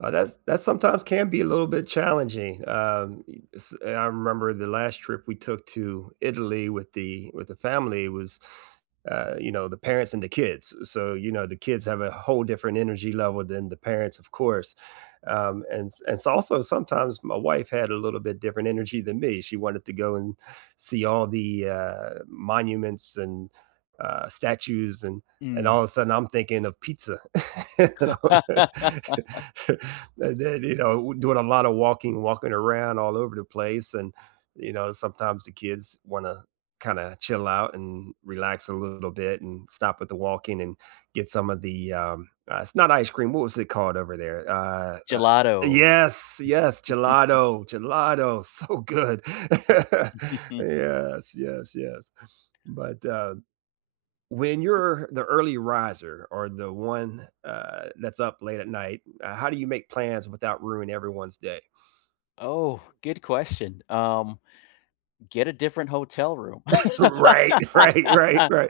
Uh, that's that sometimes can be a little bit challenging, um, y s I remember the last trip we took to Italy with the with the family was, uh, you know, the parents and the kids, so, you know, the kids have a whole different energy level than the parents, of course, um, and s and s it's also sometimes my wife had a little bit different energy than me. She wanted to go and see all the, uh, monuments and, uh, statues, and and Mm. all of a sudden I'm thinking of pizza. And then, you know, doing a lot of walking walking around all over the place, and, you know, sometimes the kids wanna kinda chill out and relax a little bit and stop with the walking and get some of the, um, uh, it's not ice cream, what was it called over there? Uh, Gelato. yes, yes! Gelato, gelato, so good! Yes, yes, yes, but, uh, when you're the early riser or the one, uh, that's up late at night, uh, how do you make plans without ruining everyone's day? Oh, good question, um, get a different hotel room. Right, right, right, right.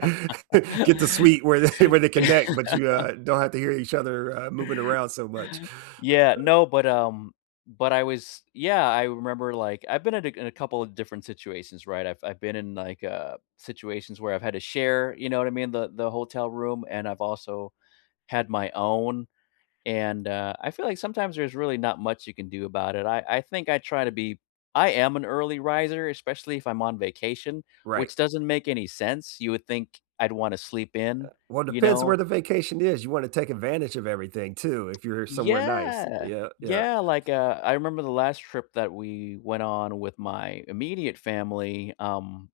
Get the suite where th where they Yeah. connect, but you, uh, don't have to hear each other, uh, moving around so much. Yeah, no, but, um, but I was yeah, I remember, like, I've been in a c in a couple of different situations, right? I've I've been in, like, uh, situations where I've had to share, you know what I mean, the the hotel room, and I've also had my own, and, uh, I feel like sometimes there's really not much you can do about it, I I think I try to be I am an early riser, especially if I'm on vacation, Right. which doesn't make any sense, you would think I'd want to sleep Uh, in, well, you depends where know? the vacation is, you wanna take advantage of everything too if you're somewhere nice. Yeah! Yeah, yeah. Yeah, like, uh, I remember the last trip that we went on with my immediate family, um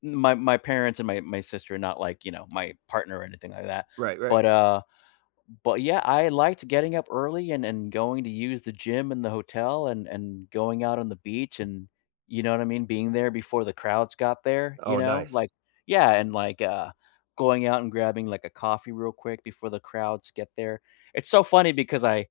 my my parents and my my sister, not like, you know, my partner or anything like that, Right, right. but, uh, but, yeah, I liked getting up early and and going to use the gym in the hotel and and going out on the beach and, you know what I mean? Being there before the crowds got there, you Oh, know? nice. Like yeah, and like, uh, going out and grabbing like a coffee real quick before the crowds get there. It's so funny because I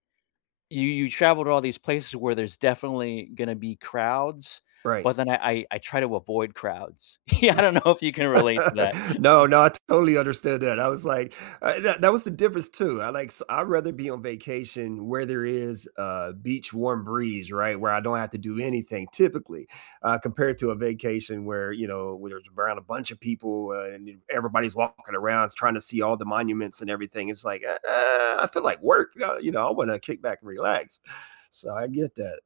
you you travel to all these places where there's definitely gonna be crowds, Right. but then I I I try to avoid crowds. Yeah, I don't know if you can relate to No, that. no, I totally understand that. I was like uh, that that was the difference too. I like s I'd rather be on vacation where there is a beach warm breeze, right, where I don't have to do anything typically, uh, compared to a vacation where, you know, where there's around a bunch of people, uh, and everybody's walking around, trying to see all the monuments and everything, it's like, "Uh, I feel at work," uh, you know, "I wanna kick back and relax," so I get that.